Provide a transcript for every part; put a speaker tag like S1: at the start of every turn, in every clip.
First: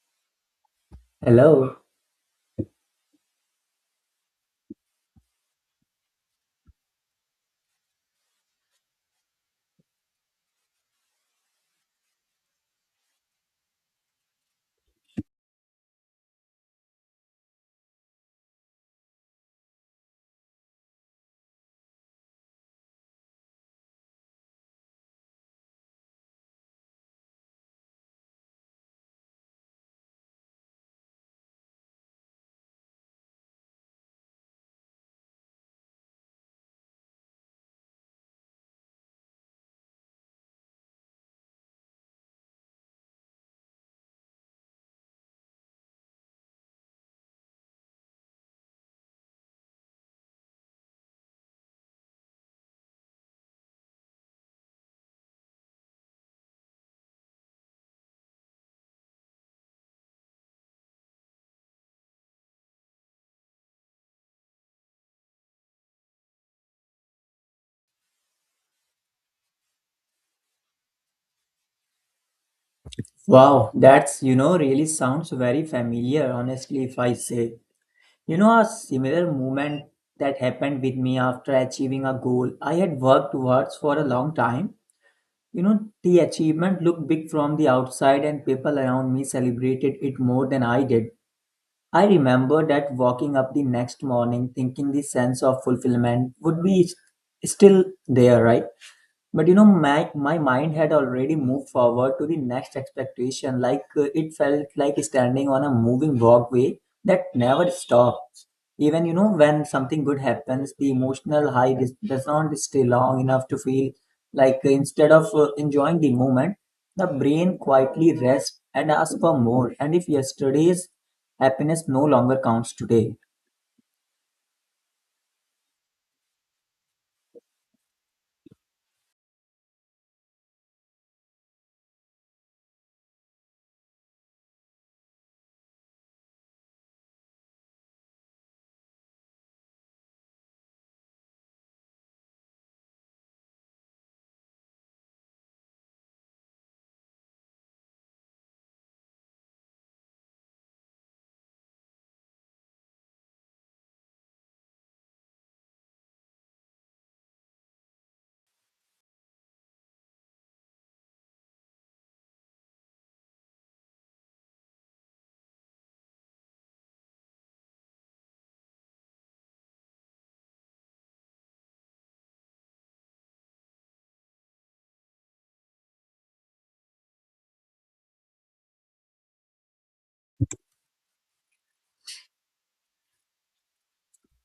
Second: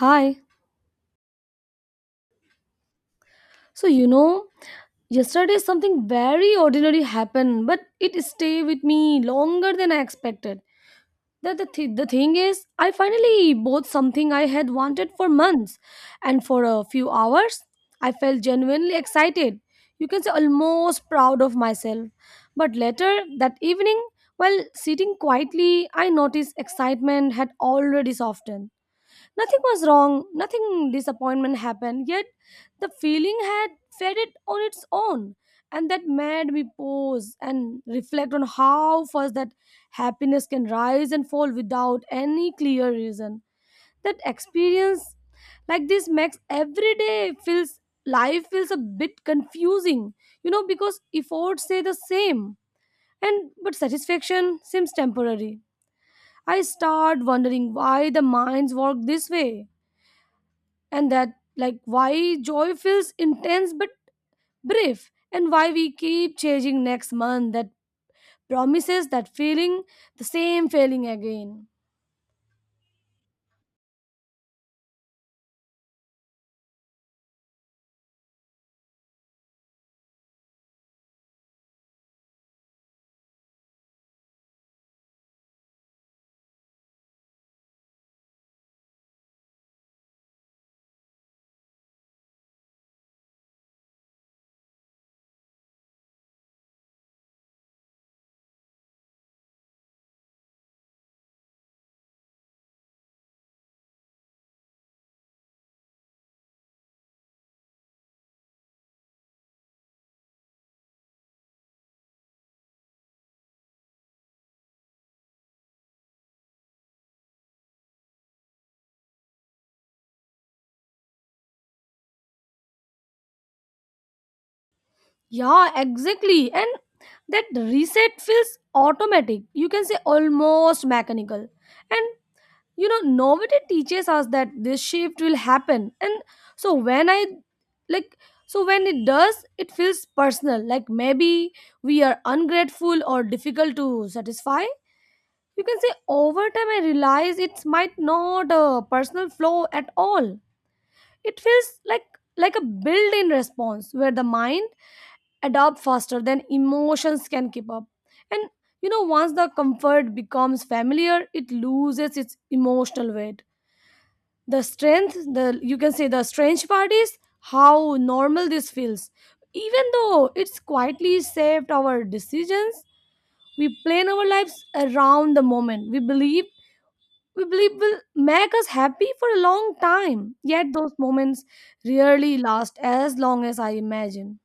S1: Hi.
S2: Hello.
S1: So you know, Yesterday something very ordinary happened, but it stayed with me longer than I expected. The thing is, I finally bought something I had wanted for months, and for a few hours, I felt genuinely excited. You can say almost proud of myself. But later that evening, while sitting quietly, I noticed excitement had already softened. Nothing was wrong, nothing disappointment happened, yet the feeling had faded on its own. And that made me pause and reflect on how fast that happiness can rise and fall without any clear reason. That experience like this makes every day feels life feels a bit confusing, because efforts say the same. And but satisfaction seems temporary. I start wondering why the minds work this way and that like why joy feels intense but brief, and why we keep chasing next month that promises that feeling the same feeling again.
S2: Wow, that's, really sounds very familiar, honestly, if I say. A similar moment that happened with me after achieving a goal I had worked towards for a long time. The achievement looked big from the outside, and people around me celebrated it more than I did. I remember that walking up the next morning thinking the sense of fulfillment would be still there, right? But my mind had already moved forward to the next expectation, like it felt like standing on a moving walkway that never stops. Even when something good happens, the emotional high does not stay long enough to feel like instead of enjoying the moment, the brain quietly rests and asks for more. And if yesterday's happiness no longer counts today.
S1: Yeah, exactly. And that reset feels automatic, you can say almost mechanical. And novelty teaches us that this shift will happen. And so when i like so when it does, it feels personal, like maybe we are ungrateful or difficult to satisfy. You can say over time I realize it's might not a personal flow at all. It feels like a built-in response where the mind adopts faster than emotions can keep up. And once the comfort becomes familiar, it loses its emotional weight. The strength the You can say the strange part is how normal this feels, even though it's quietly shaped our decisions. We plan our lives around the moment we believe will make us happy for a long time. Yet those moments rarely last as long as I imagine.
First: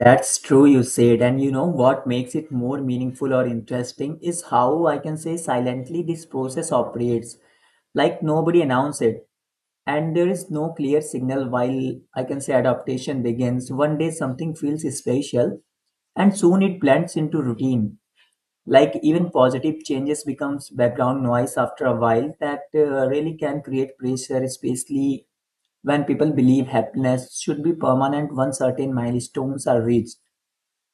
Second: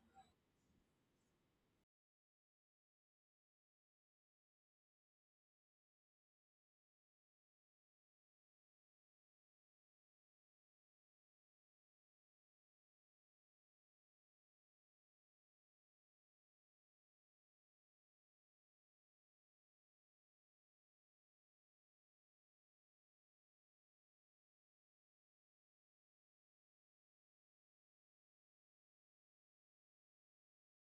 S2: That's true, you said. And what makes it more meaningful or interesting is how I can say silently this process operates. Like nobody announced it. And there is no clear signal while I can say adaptation begins. One day something feels special and soon it blends into routine. Like even positive changes becomes background noise after a while that really can create pressure, especially when people believe happiness should be permanent once certain milestones are reached.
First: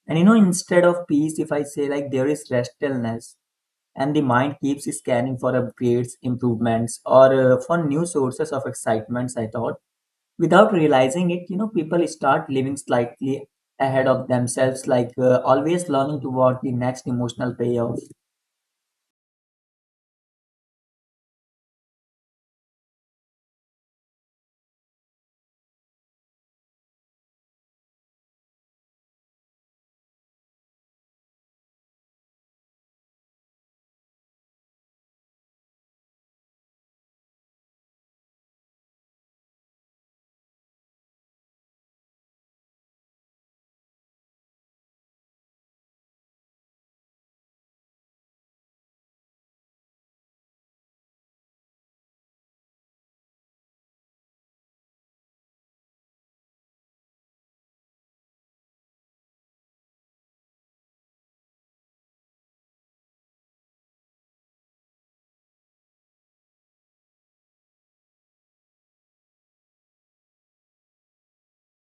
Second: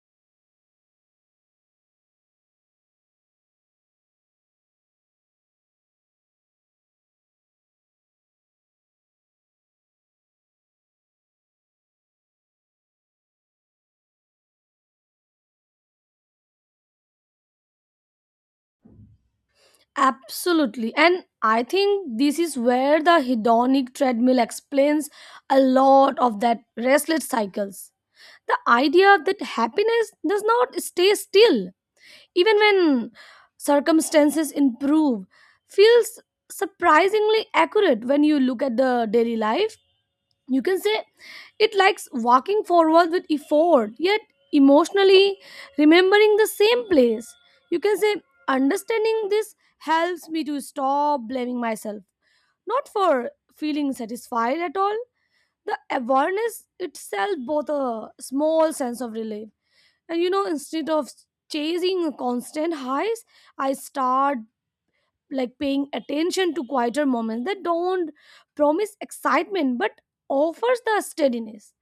S2: And instead of peace, if I say like there is restlessness, and the mind keeps scanning for upgrades, improvements, or for new sources of excitements, I thought. Without realizing it, people start living slightly ahead of themselves, like always learning toward the next emotional payoff.
S1: Absolutely. And I think this is where the hedonic treadmill explains a lot of that restless cycles. The idea that happiness does not stay still, even when circumstances improve, feels surprisingly accurate when you look at the daily life. You can say it likes walking forward with effort, yet emotionally remembering the same place. You can say understanding this helps me to stop blaming myself, not for feeling satisfied at all. The awareness itself both a small sense of relief. And instead of chasing constant highs, I start like paying attention to quieter moments that don't promise excitement but offers the steadiness.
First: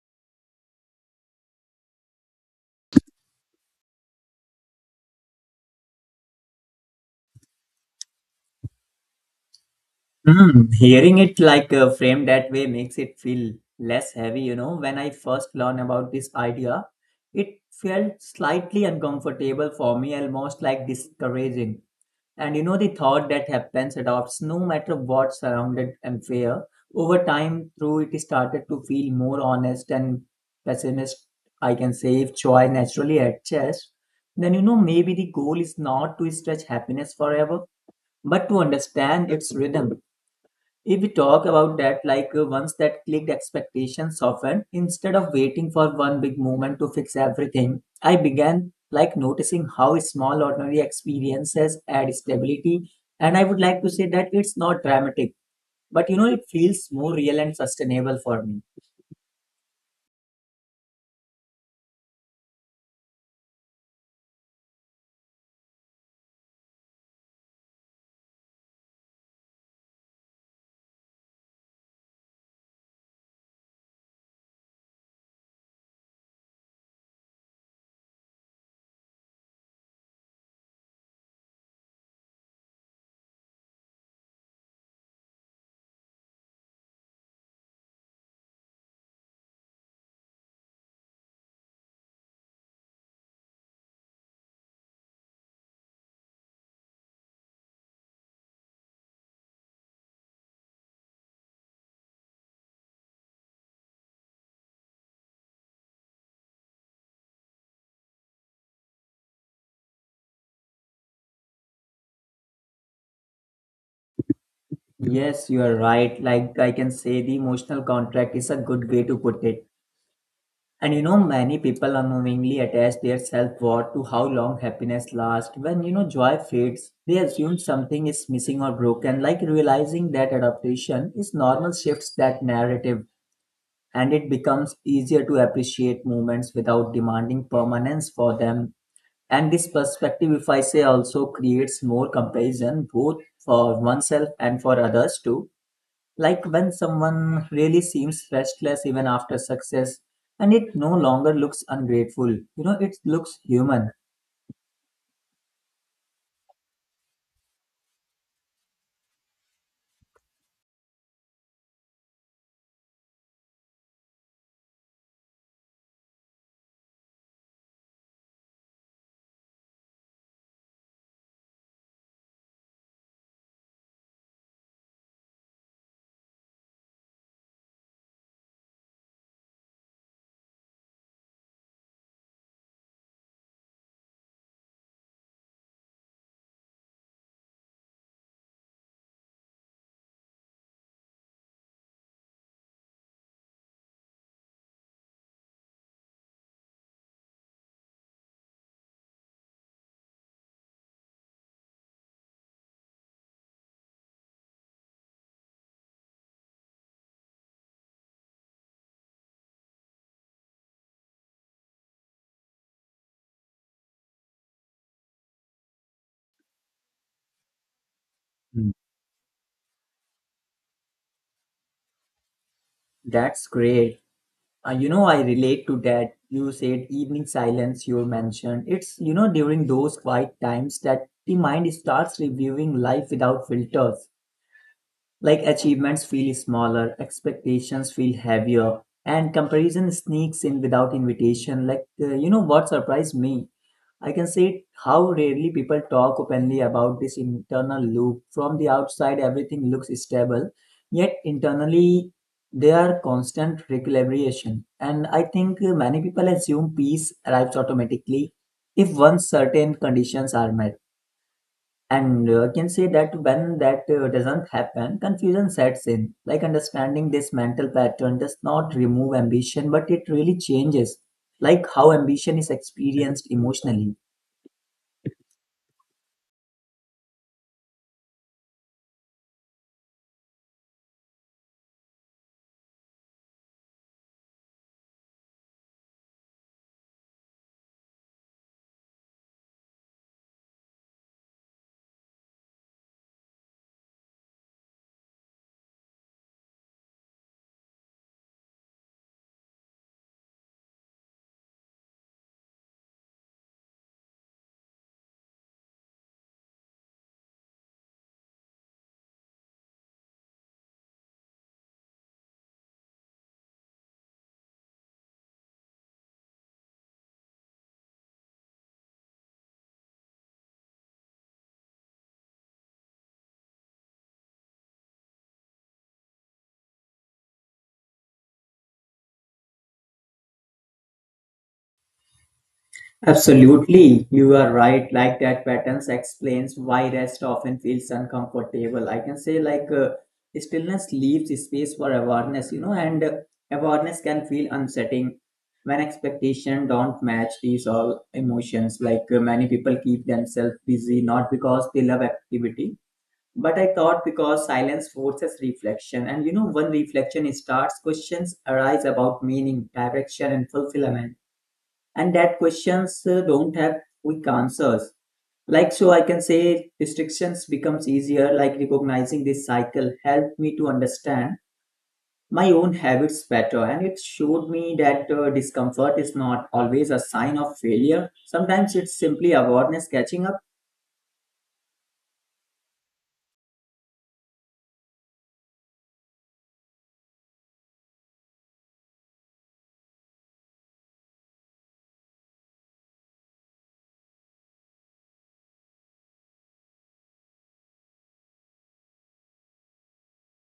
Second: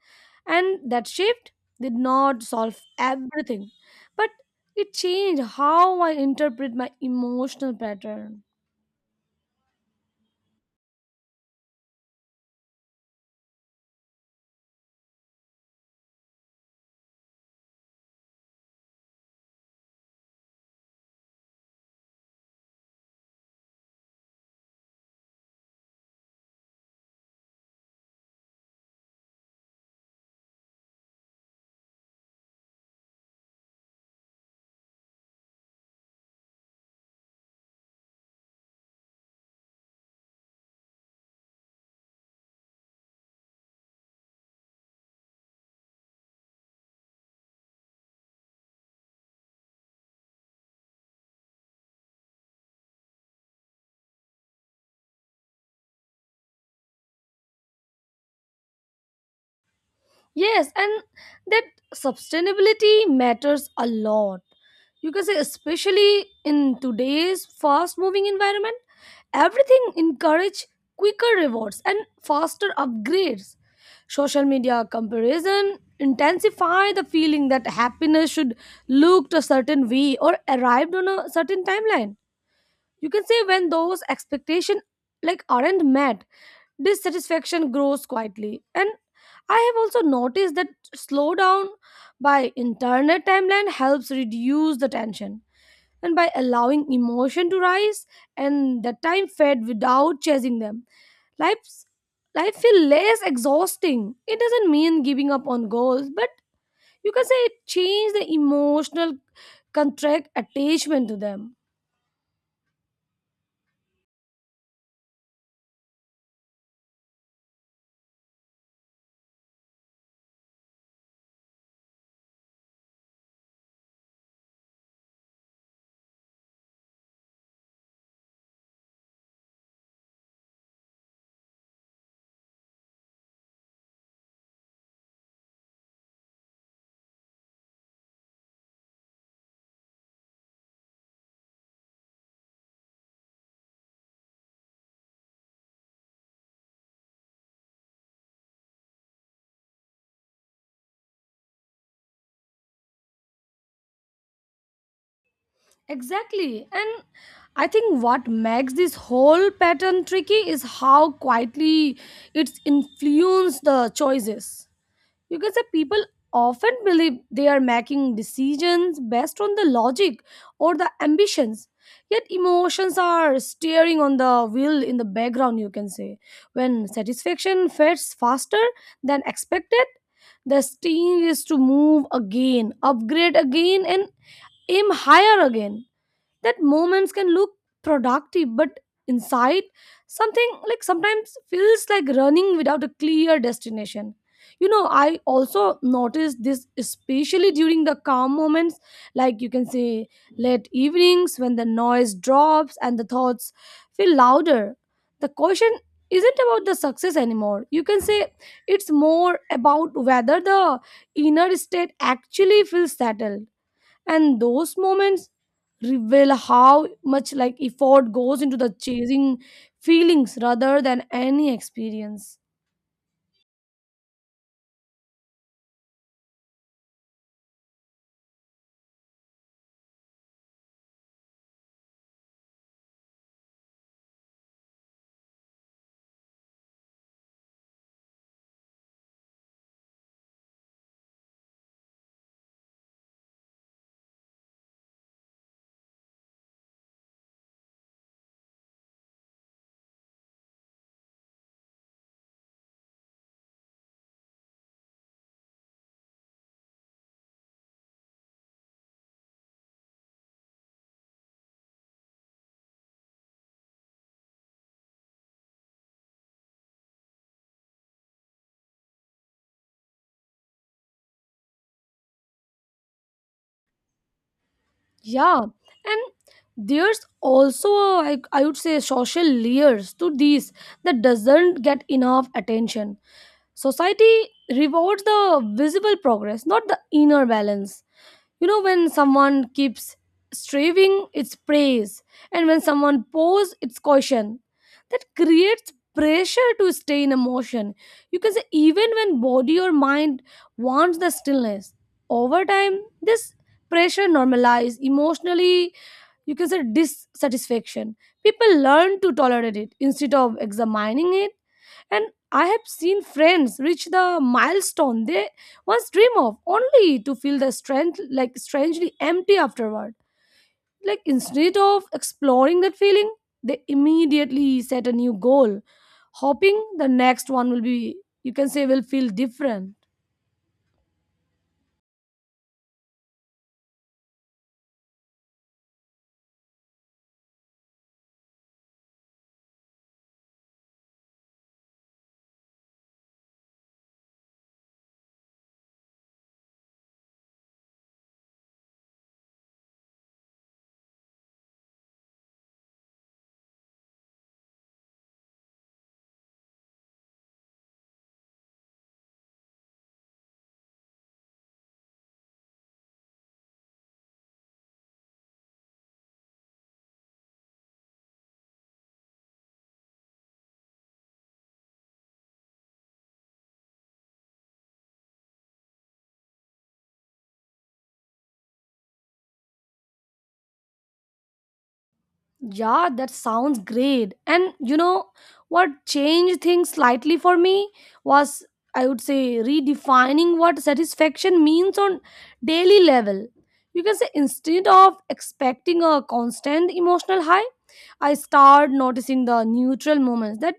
S1: And that shift did not solve everything, but it changed how I interpret my emotional pattern.
S2: Hearing it like framed that way makes it feel less heavy. When I first learned about this idea, it felt slightly uncomfortable for me, almost like discouraging. And the thought that happens adopts no matter what surrounded and fear. Over time, through it started to feel more honest and pessimist. I can say if joy naturally adjusts, then maybe the goal is not to stretch happiness forever, but to understand its rhythm. If we talk about that, like once that clicked, expectations softened. Instead of waiting for one big moment to fix everything, I began like noticing how small ordinary experiences add stability. And I would like to say that it's not dramatic, but it feels more real and sustainable for me.
S1: Yes, and that sustainability matters a lot. You can say, especially in today's fast moving environment, everything encourage quicker rewards and faster upgrades. Social media comparison intensify the feeling that happiness should look a certain way or arrived on a certain timeline. You can say when those expectation like aren't met, dissatisfaction grows quietly. And I have also noticed that slowdown by internet timeline helps reduce the tension. And by allowing emotion to rise and the time fade without chasing them, life's, life feel less exhausting. It doesn't mean giving up on goals, but you can say it change the emotional contract attachment to them.
S2: Yes, you are right. Like I can say, the emotional contract is a good way to put it. And many people unknowingly attach their self worth to how long happiness lasts. When joy fades, they assume something is missing or broken, like realizing that adaptation is normal shifts that narrative, and it becomes easier to appreciate moments without demanding permanence for them. And this perspective, if I say, also creates more comparison both for oneself and for others too, like when someone really seems restless even after success, and it no longer looks ungrateful. It looks human.
S1: Exactly. And I think what makes this whole pattern tricky is how quietly it's influenced the choices. You can say people often believe they are making decisions based on the logic or the ambitions. Yet emotions are steering on the wheel in the background, you can say. When satisfaction fades faster than expected, the steam is to move again, upgrade again, and aim higher again. That moments can look productive, but inside something like sometimes feels like running without a clear destination. I also noticed this especially during the calm moments, like you can say late evenings when the noise drops and the thoughts feel louder. The question isn't about the success anymore. You can say it's more about whether the inner state actually feels settled. And those moments reveal how much like effort goes into the
S2: Mm.
S1: chasing feelings rather than any experience.
S2: That's great. I relate to that. You said evening silence you mentioned it's during those quiet times that the mind starts reviewing life without filters. Like achievements feel smaller, expectations feel heavier, and comparison sneaks in without invitation. Like, you know what surprised me? I can say how rarely people talk openly about this internal loop. From the outside, everything looks stable, yet internally, there are constant recalibration. And I think many people assume peace arrives automatically if once certain conditions are met. And I can say that when that doesn't happen, confusion sets in. Like understanding this mental pattern does not remove ambition, but it really changes like how ambition is experienced emotionally.
S1: Yeah, and there's also a, I would say social layers to these that doesn't get enough attention. Society rewards the visible progress, not the inner balance. You know, when someone keeps striving, it's praise, and when someone pours, it's caution. That creates pressure to stay in emotion. You can say, even when body or mind wants the stillness, over time, this pressure normalizes emotionally. You can say dissatisfaction, people learn to tolerate it instead of examining it. And I have seen friends reach the milestone they once dream of, only to feel the strength like strangely empty afterward. Like instead of exploring that feeling, they immediately set a new goal, hoping the next one will be, you can say, will feel different.
S2: Absolutely, you are right. Like that patterns explains why rest often feels uncomfortable. I can say like stillness leaves space for awareness, and awareness can feel unsettling when expectation don't match these all emotions. Like many people keep themselves busy not because they love activity, but I thought because silence forces reflection, and when reflection starts, questions arise about meaning, direction, and fulfillment. And that questions don't have quick answers. Like so I can say restrictions becomes easier. Like recognizing this cycle helped me to understand my own habits better, and it showed me that discomfort is not always a sign of failure. Sometimes it's simply awareness catching up.
S1: Yeah, that sounds great. And what changed things slightly for me was, I would say, redefining what satisfaction means on daily level. You can say instead of expecting a constant emotional high, I start noticing the neutral moments that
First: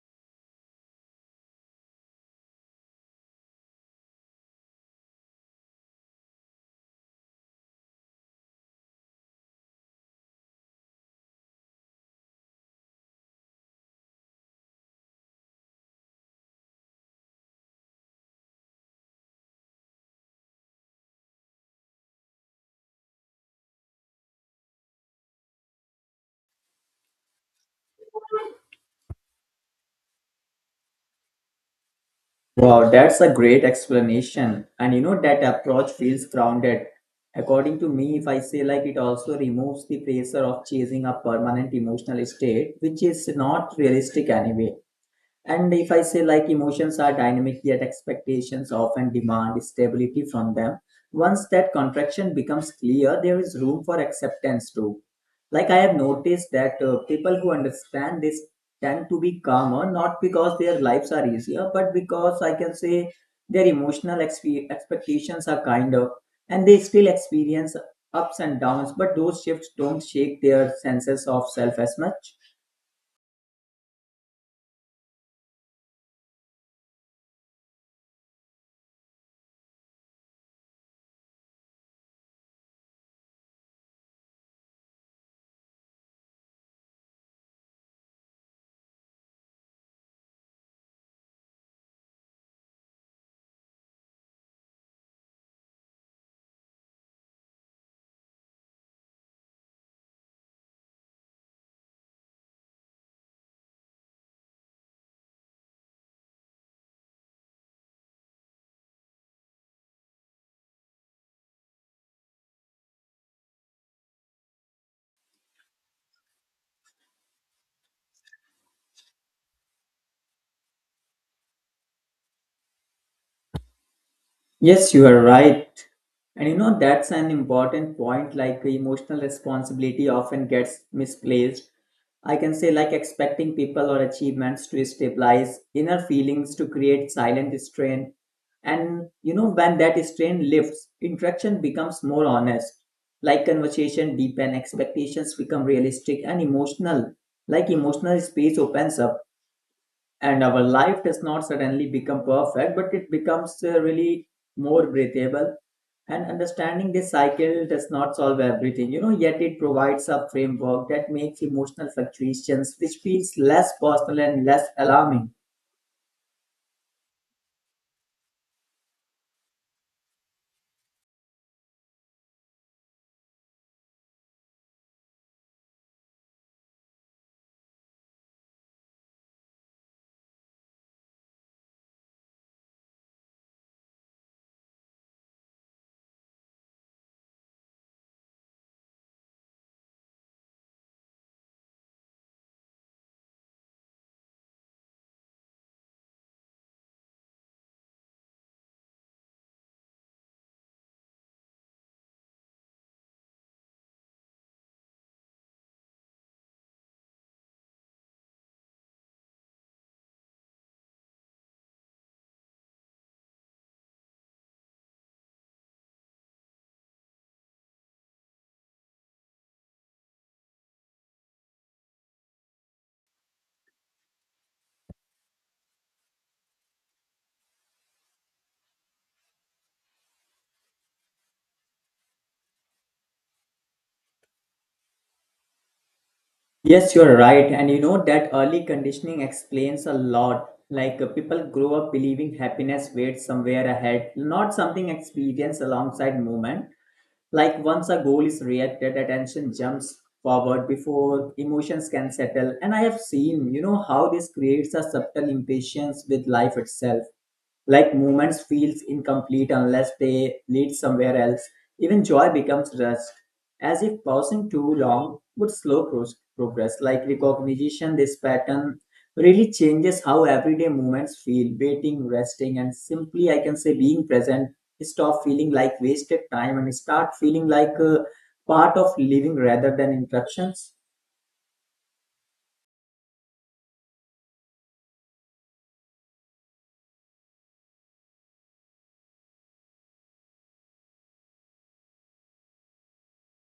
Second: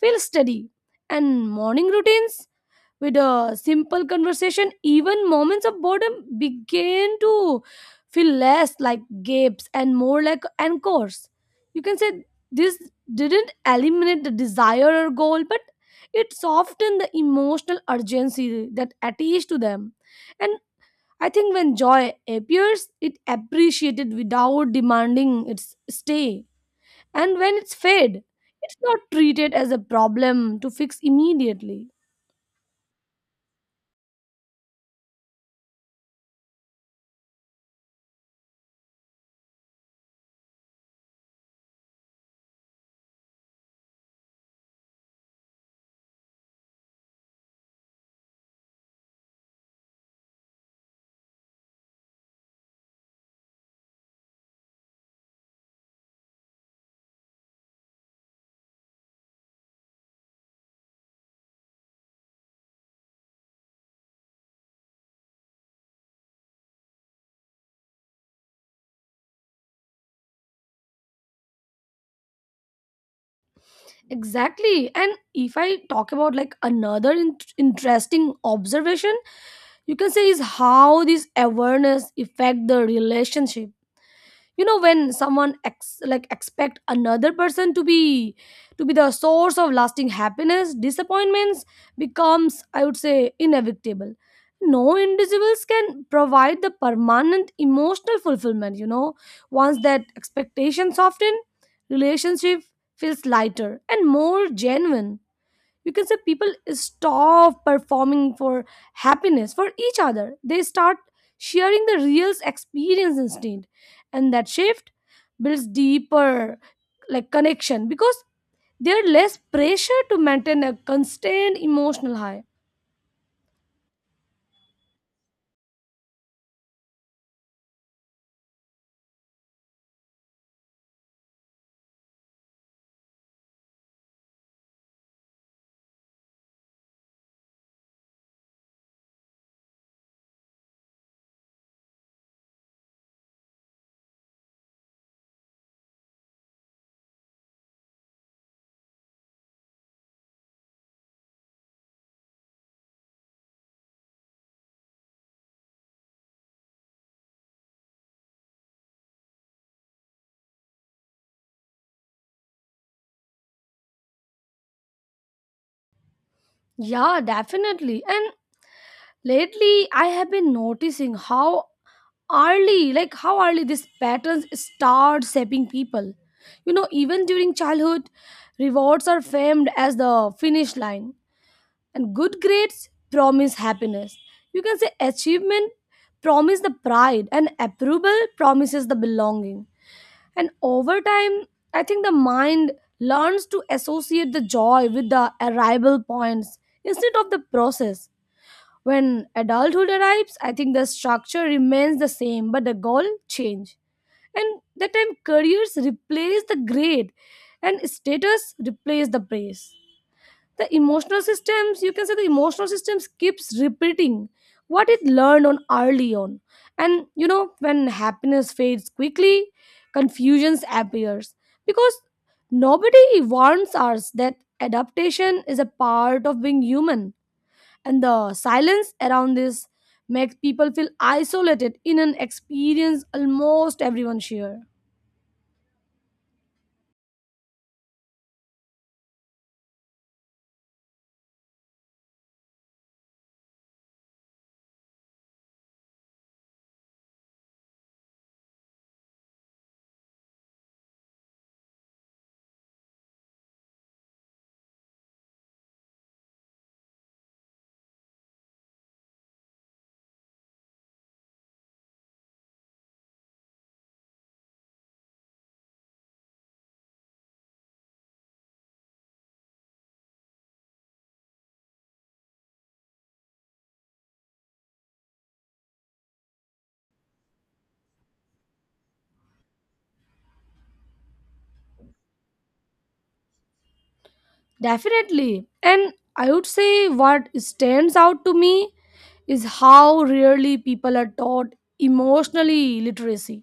S1: feel steady, and morning routines with a simple conversation, even moments of boredom, began to feel less like gapes and more like anchors. You can say this didn't eliminate the desire or goal, but it softened the emotional urgency that attached to them. And I think when joy appears, it appreciated without demanding its stay. And when it's fade, it's not treated as a problem to fix immediately.
S2: Wow, that's a great explanation. And that approach feels grounded. According to me, if I say like it also removes the pressure of chasing a permanent emotional state, which is not realistic anyway. And if I say like emotions are dynamic, yet expectations often demand stability from them. Once that contraction becomes clear, there is room for acceptance too. Like I have noticed that people who understand this tend to be calmer, not because their lives are easier, but because I can say their emotional expectations are kinder, and they still experience ups and downs, but those shifts don't shake their senses of self as much.
S1: Exactly. And if I talk about like another interesting observation, you can say is how this awareness affect the relationship. When someone expect another person to be the source of lasting happiness, disappointments becomes, I would say, inevitable. No individuals can provide the permanent emotional fulfillment. Once that expectation soften, relationship feels lighter and more genuine. You can say people stop performing for happiness for each other, they start sharing the real experience instead. And that shift builds deeper like connection, because there's less pressure to maintain a constant emotional high.
S2: Yes, you are right. And that's an important point. Like, emotional responsibility often gets misplaced. I can say, like, expecting people or achievements to stabilize inner feelings to create silent strain. And when that strain lifts, interaction becomes more honest. Like, conversation deepen, expectations become realistic and emotional. Like, emotional space opens up, and our life does not suddenly become perfect, but it becomes really more breathable. And understanding this cycle does not solve everything. Yet it provides a framework that makes emotional fluctuations which feels less personal and less alarming.
S1: Yeah, definitely. And lately I have been noticing how early, these patterns start shaping people. Even during childhood, rewards are famed as the finish line, and good grades promise happiness. You can say achievement promises the pride and approval promises the belonging. And over time, I think the mind learns to associate the joy with the arrival points instead of the process. When adulthood arrives, I think the structure remains the same, but the goal change. And that time careers replace the grade and status replace the praise. You can say the emotional systems keeps repeating what it learned on early on. And when happiness fades quickly, confusions appears. Because nobody warns us that adaptation is a part of being human, and the silence around this makes people feel isolated in an experience almost everyone share.
S2: Yes, you're right. And that early conditioning explains a lot. Like people grow up believing happiness waits somewhere ahead, not something experienced alongside movement. Like once a goal is reacted, attention jumps forward before emotions can settle. And I have seen, how this creates a subtle impatience with life itself. Like movements feels incomplete unless they lead somewhere else. Even joy becomes rust, as if pausing too long would slow progress. Like recognition, this pattern really changes how everyday movements feel. Waiting, resting, and simply I can say being present stop feeling like wasted time and start feeling like a part of living rather than interruptions.
S1: Definitely. And I would say what stands out to me is how rarely people are taught emotionally literacy.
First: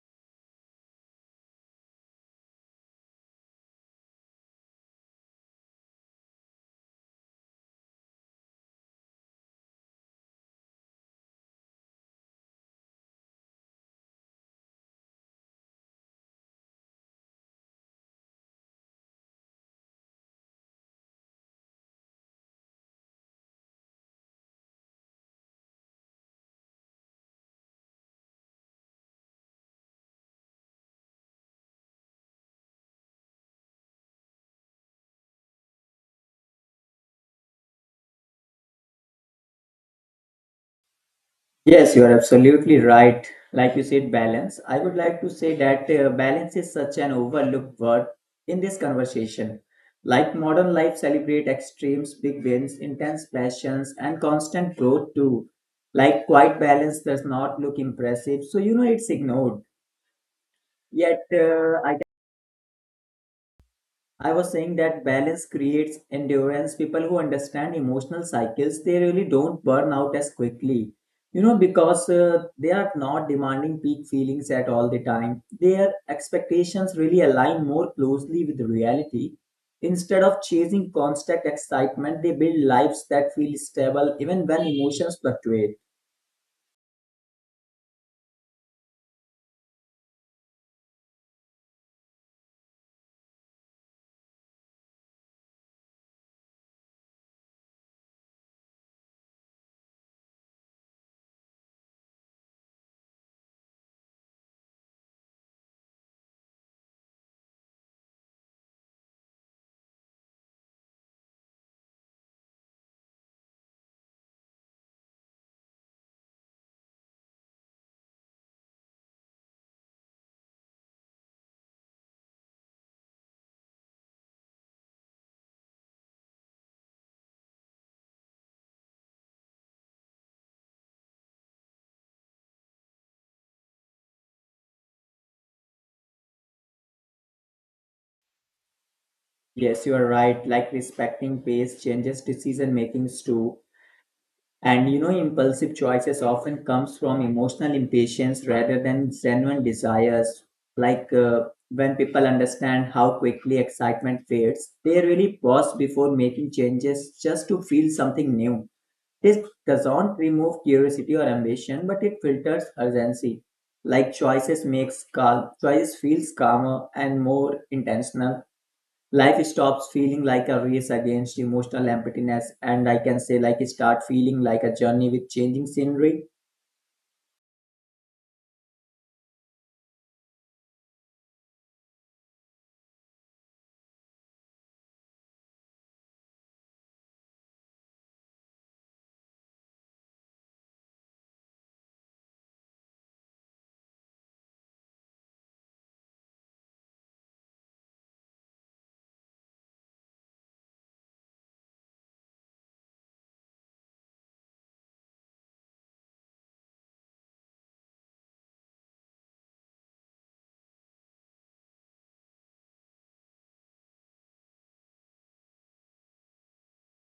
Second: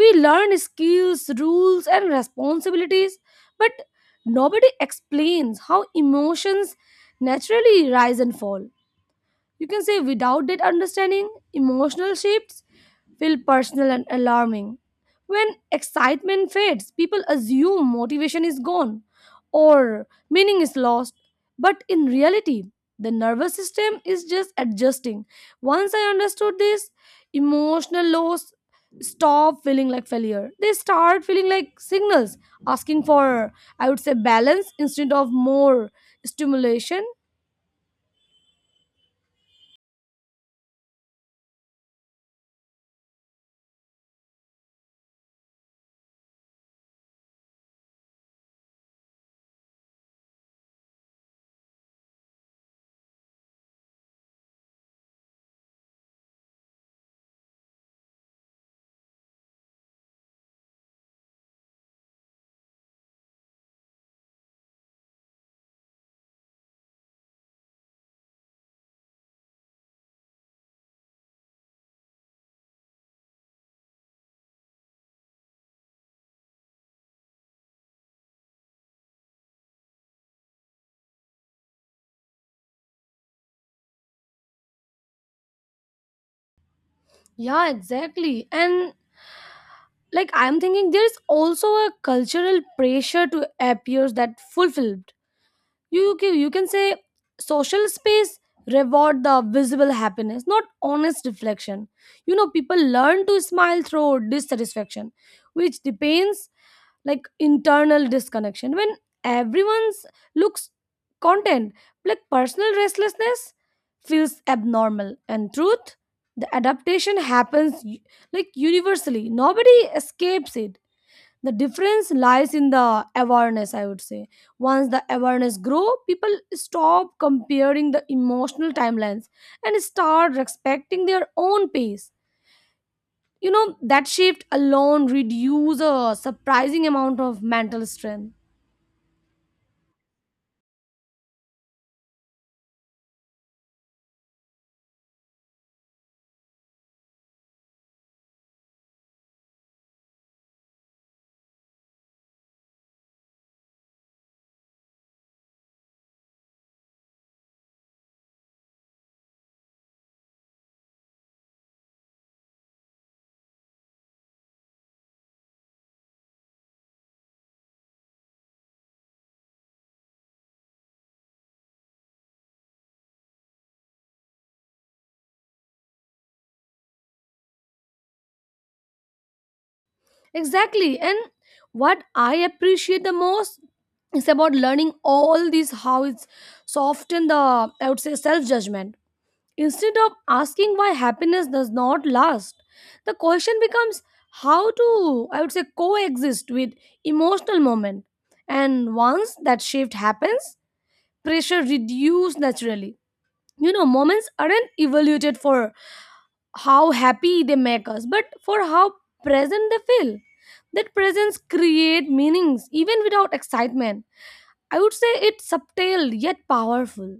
S1: We learn skills, rules and responsibilities, but nobody explains how emotions naturally rise and fall. You can say without that understanding, emotional shifts feel personal and alarming. When excitement fades, people assume motivation is gone or meaning is lost. But in reality, the nervous system is just adjusting. Once I understood this, emotional lows stop feeling like failure. They start feeling like signals asking for, I would say, balance instead of more stimulation.
S2: Yes, you are absolutely right. Like you said, balance. I would like to say that balance is such an overlooked word in this conversation. Like modern life celebrate extremes, big wins, intense passions, and constant growth too. Like quite balance does not look impressive, so it's ignored. Yet I was saying that balance creates endurance. People who understand emotional cycles, they really don't burn out as quickly. Because they are not demanding peak feelings at all the time. Their expectations really align more closely with reality. Instead of chasing constant excitement, they build lives that feel stable even when emotions fluctuate.
S1: Yeah, exactly. And like I'm thinking there's also a cultural pressure to appear that fulfilled. You can say social space reward the visible happiness, not honest reflection. People learn to smile through dissatisfaction, which depends like internal disconnection. When everyone's looks content, like personal restlessness feels abnormal. And truth, the adaptation happens universally, nobody escapes it. The difference lies in the awareness, I would say. Once the awareness grow, people stop comparing the emotional timelines and start respecting their own pace. That shift alone reduce a surprising amount of mental strain.
S2: Yes, you are right. Like respecting pace changes decision makings too. And impulsive choices often comes from emotional impatience rather than genuine desires. Like when people understand how quickly excitement fades, they really pause before making changes just to feel something new. This doesn't remove curiosity or ambition, but it filters urgency. Like choices makes calm, choices feels calmer and more intentional. Life stops feeling like a race against emotional emptiness, and I can say like start feeling like a journey with changing scenery.
S1: Exactly. And what I appreciate the most is about learning all these, how it's soften the, I would say, self judgment. Instead of asking why happiness does not last, the question becomes how to, I would say, coexist with emotional moment. And once that shift happens, pressure reduces naturally. You know, moments aren't evaluated for how happy they make us, but for how present they feel. That presence create meanings even without excitement. I would say it's subtle yet powerful.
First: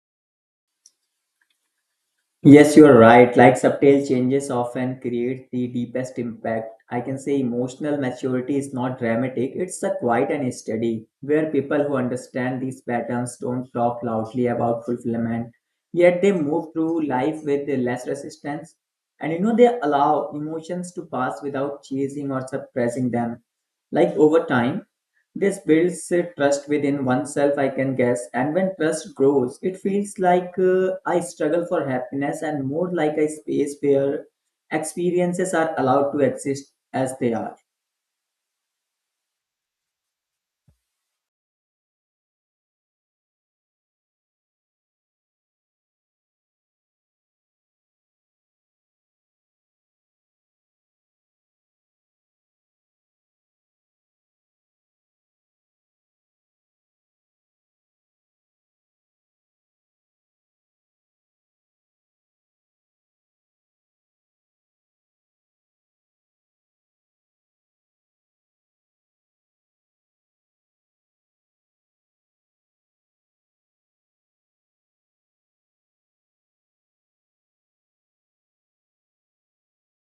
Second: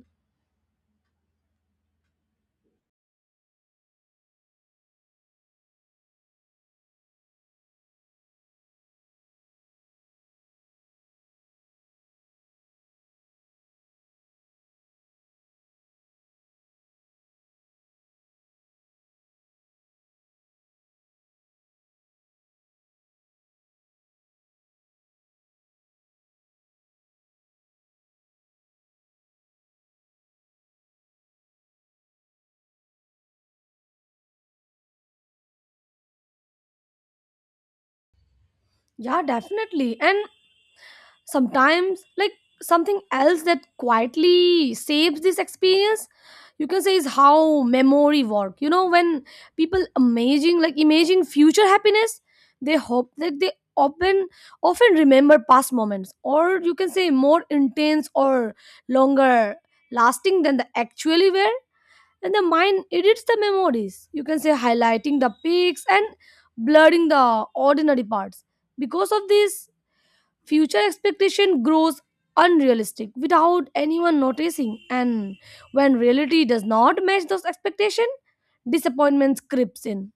S2: Yes, you're right. Like subtle changes often create the deepest impact. I can say emotional maturity is not dramatic. It's a quiet and steady, where people who understand these patterns don't talk loudly about fulfillment. Yet they move through life with less resistance, and they allow emotions to pass without chasing or suppressing them. Like over time, this builds a trust within oneself, I can guess. And when trust grows, it feels like I struggle for happiness and more like a space where experiences are allowed to exist as they are.
S1: Yeah, definitely. And sometimes, like, something else that quietly saves this experience, you can say, is how memory work, you know. When people amazing like imagine future happiness, they hope that they often often remember past moments, or you can say more intense or longer lasting than the actually were. And the mind edits the memories, you can say, highlighting the peaks and blurring the ordinary parts. Because of this, future expectation grows unrealistic without anyone noticing, and when reality does not match those expectations, disappointments creeps in.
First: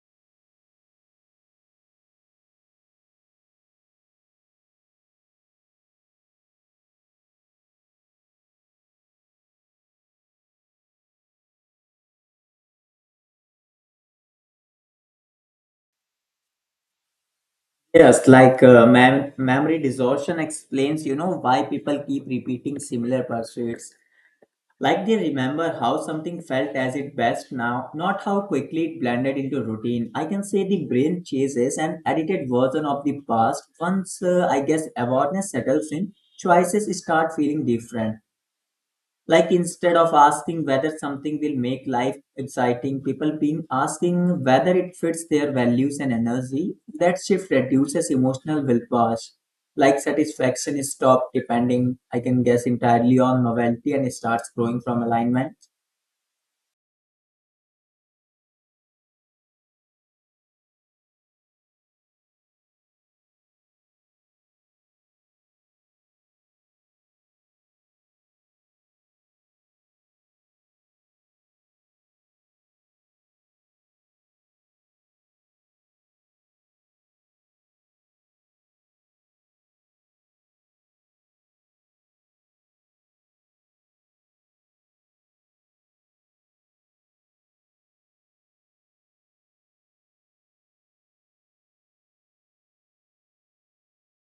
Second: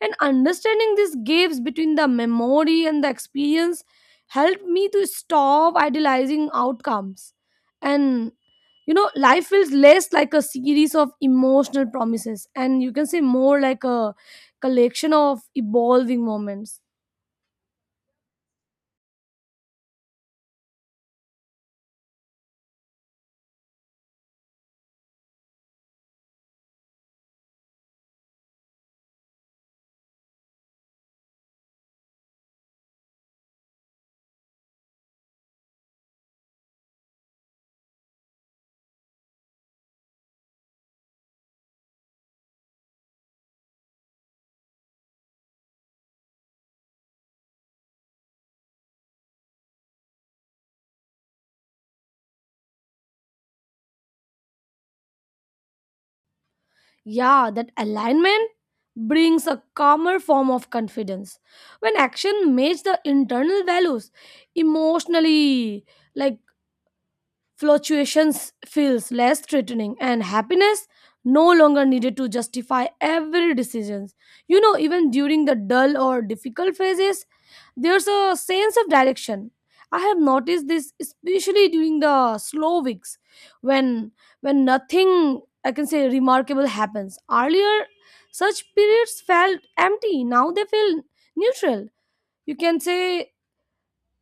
S1: And understanding these gaps between the memory and the experience helped me to stop idealizing outcomes. And you know, life feels less like a series of emotional promises and, you can say, more like a collection of evolving moments.
S2: Yes, like memory distortion explains, why people keep repeating similar pursuits. Like they remember how something felt as it best now, not how quickly it blended into routine. I can say the brain chases an edited version of the past. Once I guess awareness settles in, choices start feeling different. Like instead of asking whether something will make life exciting, people being asking whether it fits their values and energy, that shift reduces emotional willpower. Like satisfaction is stopped depending, I can guess, entirely on novelty and starts growing from alignment.
S1: Yeah, that alignment brings a calmer form of confidence. When action matches the internal values emotionally, like, fluctuations feels less threatening and happiness no longer needed to justify every decision. You know, even during the dull or difficult phases, there's a sense of direction. I have noticed this especially during the slow weeks, when nothing, I can say, remarkable happens. Earlier such periods felt empty, now they feel neutral, you can say,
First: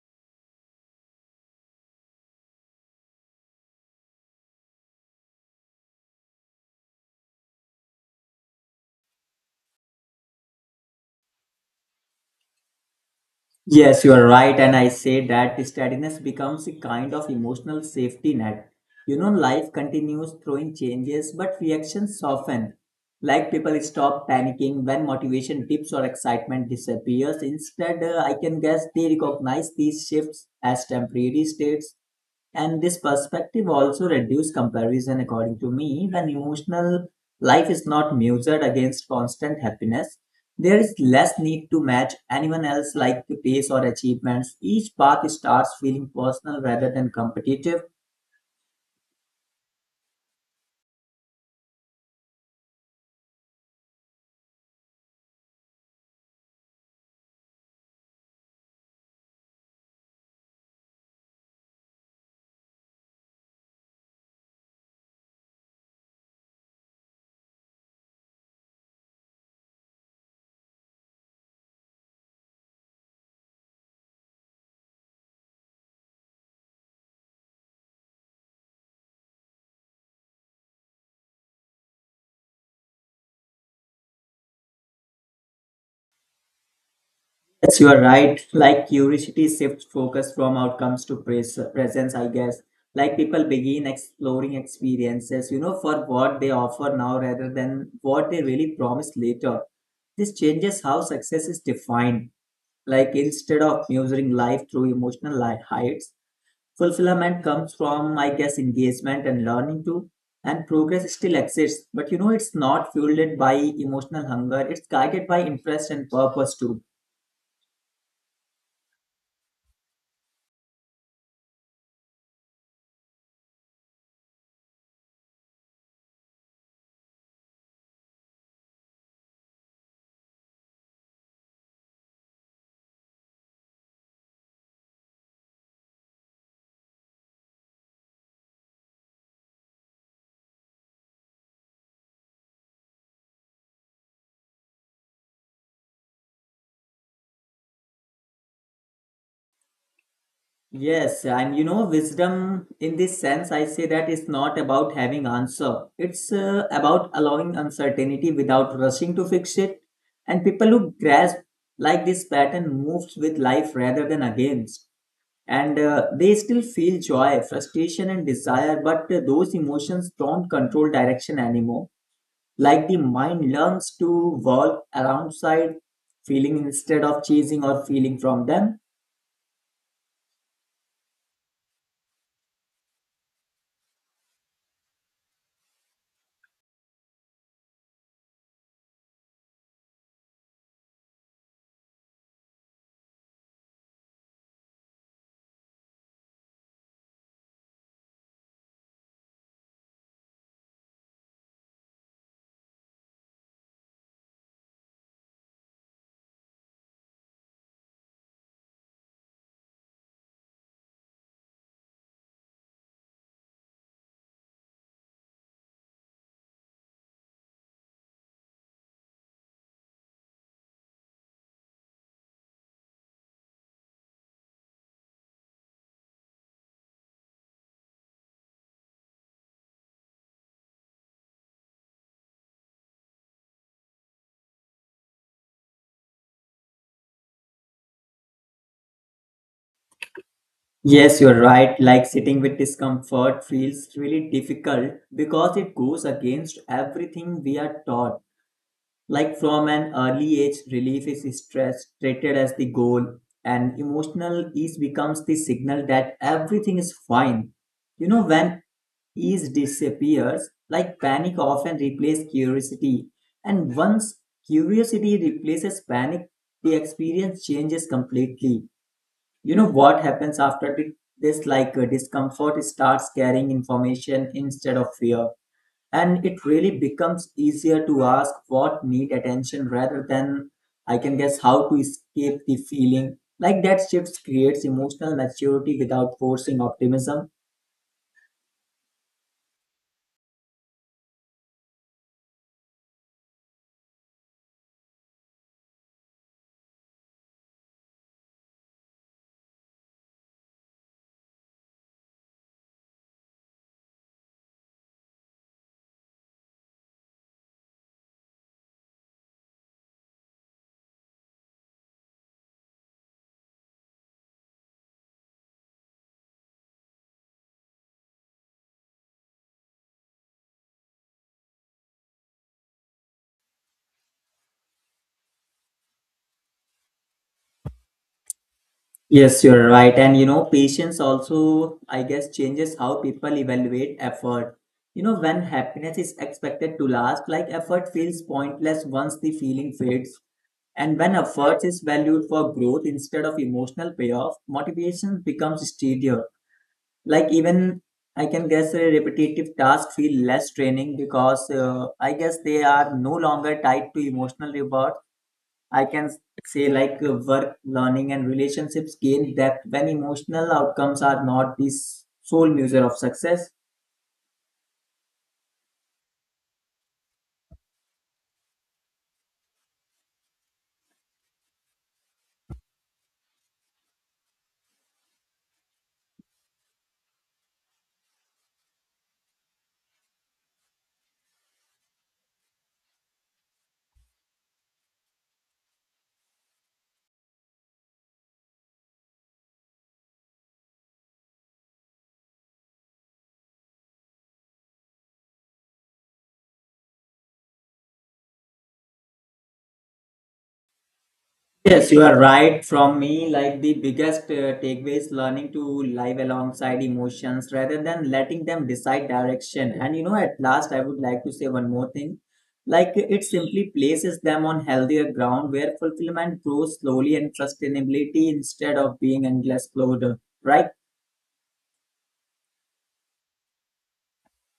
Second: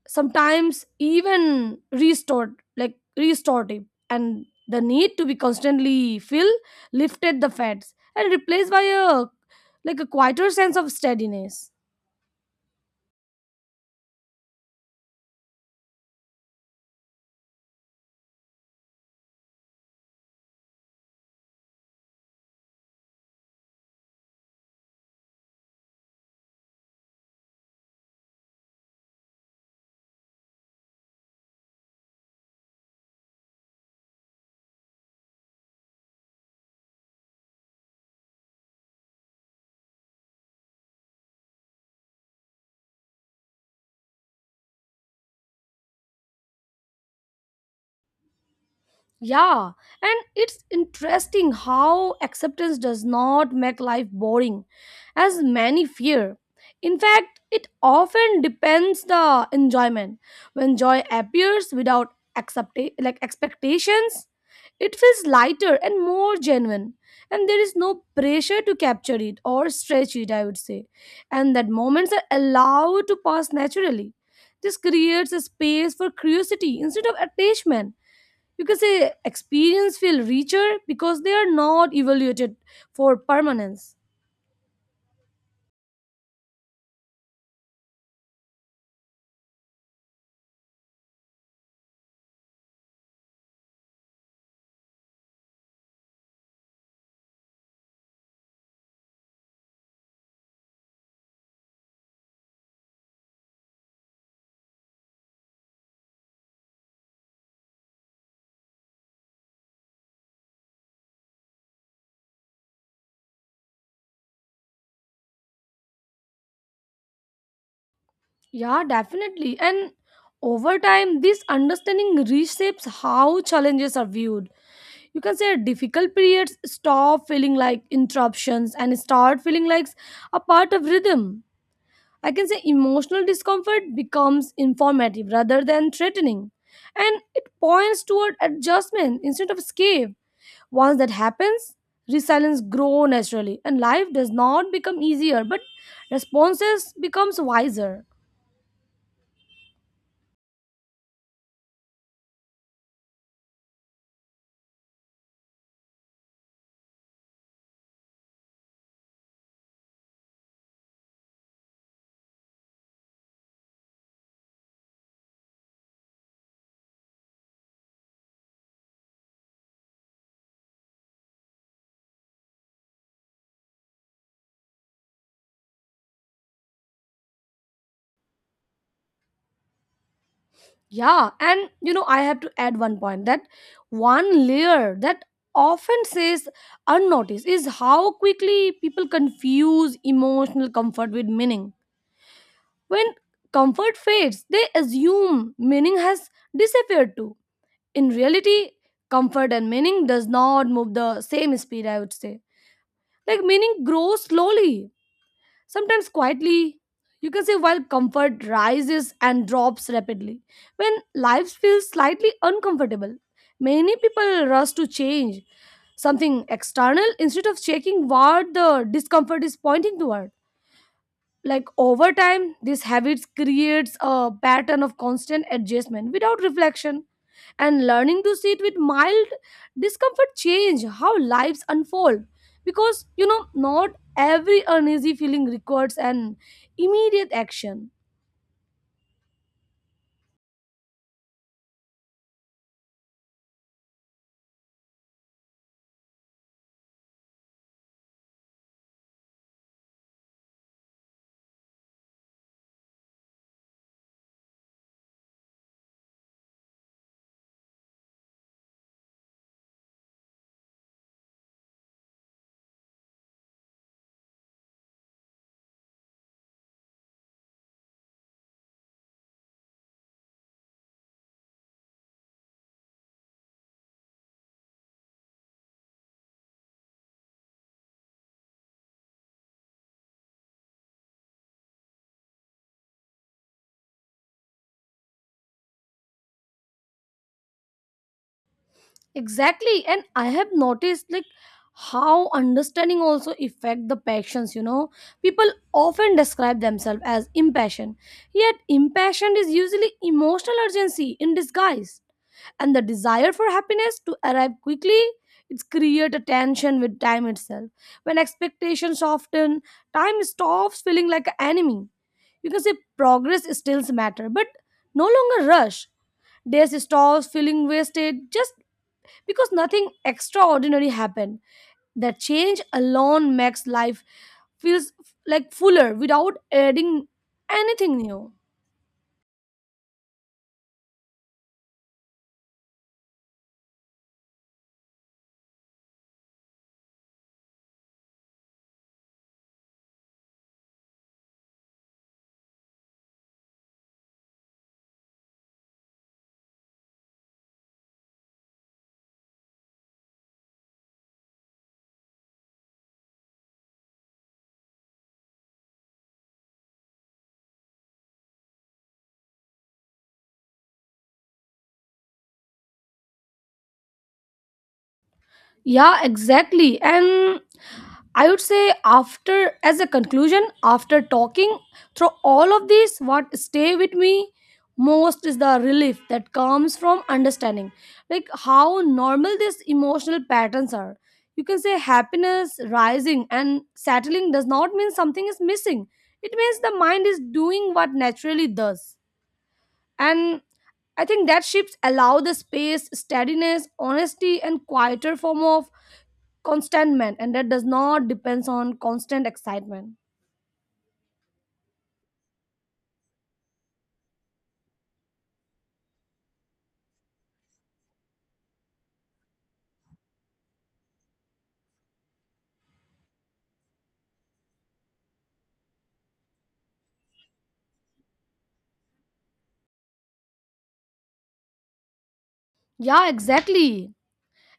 S1: sometimes even restored, like restorative. And the need to be constantly fill lifted the fats and replaced by a, like, a quieter sense of steadiness.
S2: Yes, you are right. And I say that steadiness becomes a kind of emotional safety net. Life continues throwing changes, but reactions soften. Like people stop panicking when motivation dips or excitement disappears. Instead, I can guess they recognize these shifts as temporary states. And this perspective also reduces comparison, according to me, when emotional life is not measured against constant happiness, there is less need to match anyone else like the pace or achievements. Each path starts feeling personal rather than competitive.
S1: Yeah, and it's interesting how acceptance does not make life boring, as many fear. In fact, it often depends the enjoyment. When joy appears without accept like expectations, it feels lighter and more genuine, and there is no pressure to capture it or stretch it, I would say. And that moments are allowed to pass naturally. This creates a space for curiosity instead of attachment, because say experience feel richer because they are not evaluated for permanence.
S2: Yes, you are right. Like curiosity shifts focus from outcomes to presence, I guess. Like people begin exploring experiences, for what they offer now rather than what they really promise later. This changes how success is defined. Like instead of measuring life through emotional heights, fulfillment comes from, I guess, engagement and learning too. And progress still exists, but it's not fueled by emotional hunger, it's guided by interest and purpose too.
S1: Yeah, definitely. And over time this understanding reshapes how challenges are viewed. You can say difficult periods stop feeling like interruptions and start feeling like a part of rhythm. I can say emotional discomfort becomes informative rather than threatening, and it points toward adjustment instead of escape. Once that happens, resilience grows naturally and life does not become easier, but responses becomes wiser.
S2: Yes, and wisdom in this sense, I say that it's not about having answer. It's about allowing uncertainty without rushing to fix it. And people who grasp like this pattern moves with life rather than against. And they still feel joy, frustration, and desire, but those emotions don't control direction anymore. Like the mind learns to walk around side, feeling instead of chasing or feeling from them.
S1: Yeah, and you know, I have to add one point, that one layer that often says unnoticed is how quickly people confuse emotional comfort with meaning. When comfort fades, they assume meaning has disappeared too. In reality, comfort and meaning does not move the same speed, I would say. Like meaning grows slowly, sometimes quietly, you can say, while comfort rises and drops rapidly. When life feels slightly uncomfortable, many people rush to change something external instead of checking what the discomfort is pointing toward. Like over time, these habits creates a pattern of constant adjustment without reflection, and learning to sit with mild discomfort change how lives unfold. Because, you know, not every uneasy feeling requires an immediate action.
S2: Yes, you're right. Like sitting with discomfort feels really difficult because it goes against everything we are taught. Like from an early age, relief is stress treated as the goal, and emotional ease becomes the signal that everything is fine. When ease disappears, like panic often replaces curiosity, and once curiosity replaces panic, the experience changes completely. What happens after this, like discomfort starts carrying information instead of fear, and it really becomes easier to ask what need attention rather than, I can guess, how to escape the feeling. Like that shift creates emotional maturity without forcing optimism.
S1: Exactly. And I have noticed, like, how understanding also affect the passions, you know. People often describe themselves as impassioned. Yet impassioned is usually emotional urgency in disguise. And the desire for happiness to arrive quickly, it's create a tension with time itself. When expectations soften, time stops feeling like an enemy, you can say. Progress still matter, but no longer rush. Days stops feeling wasted just because nothing extraordinary happened. That change alone makes life feels like fuller without adding anything new.
S2: Yes, you're right. And patience also, I guess, changes how people evaluate effort. When happiness is expected to last, like effort feels pointless once the feeling fades. And when effort is valued for growth instead of emotional payoff, motivation becomes steadier. Like even I can guess a repetitive task feel less draining because I guess they are no longer tied to emotional reward. I can say like work, learning, and relationships gain depth when emotional outcomes are not the sole measure of success.
S1: Yeah, exactly. And I would say, after as a conclusion, after talking through all of these, what stay with me most is the relief that comes from understanding like how normal these emotional patterns are. You can say happiness rising and settling does not mean something is missing. It means the mind is doing what naturally does. And I think that shifts allow the space, steadiness, honesty, and quieter form of contentment, and that does not depends on constant excitement.
S2: Yes, you are right. From me, like the biggest takeaway is learning to live alongside emotions rather than letting them decide direction. And at last, I would like to say one more thing. Like it simply places them on healthier ground where fulfillment grows slowly and sustainability instead of being endless load, right?
S1: Yeah, exactly.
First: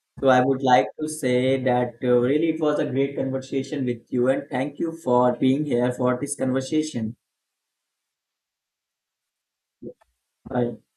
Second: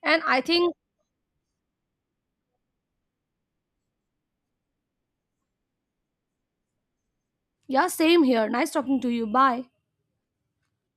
S1: And
S2: So I
S1: I
S2: would
S1: think
S2: like to say that really it was a great conversation with you, and thank you for being here for this conversation.
S1: yeah, same here. Nice talking to you. Bye.
S2: Bye.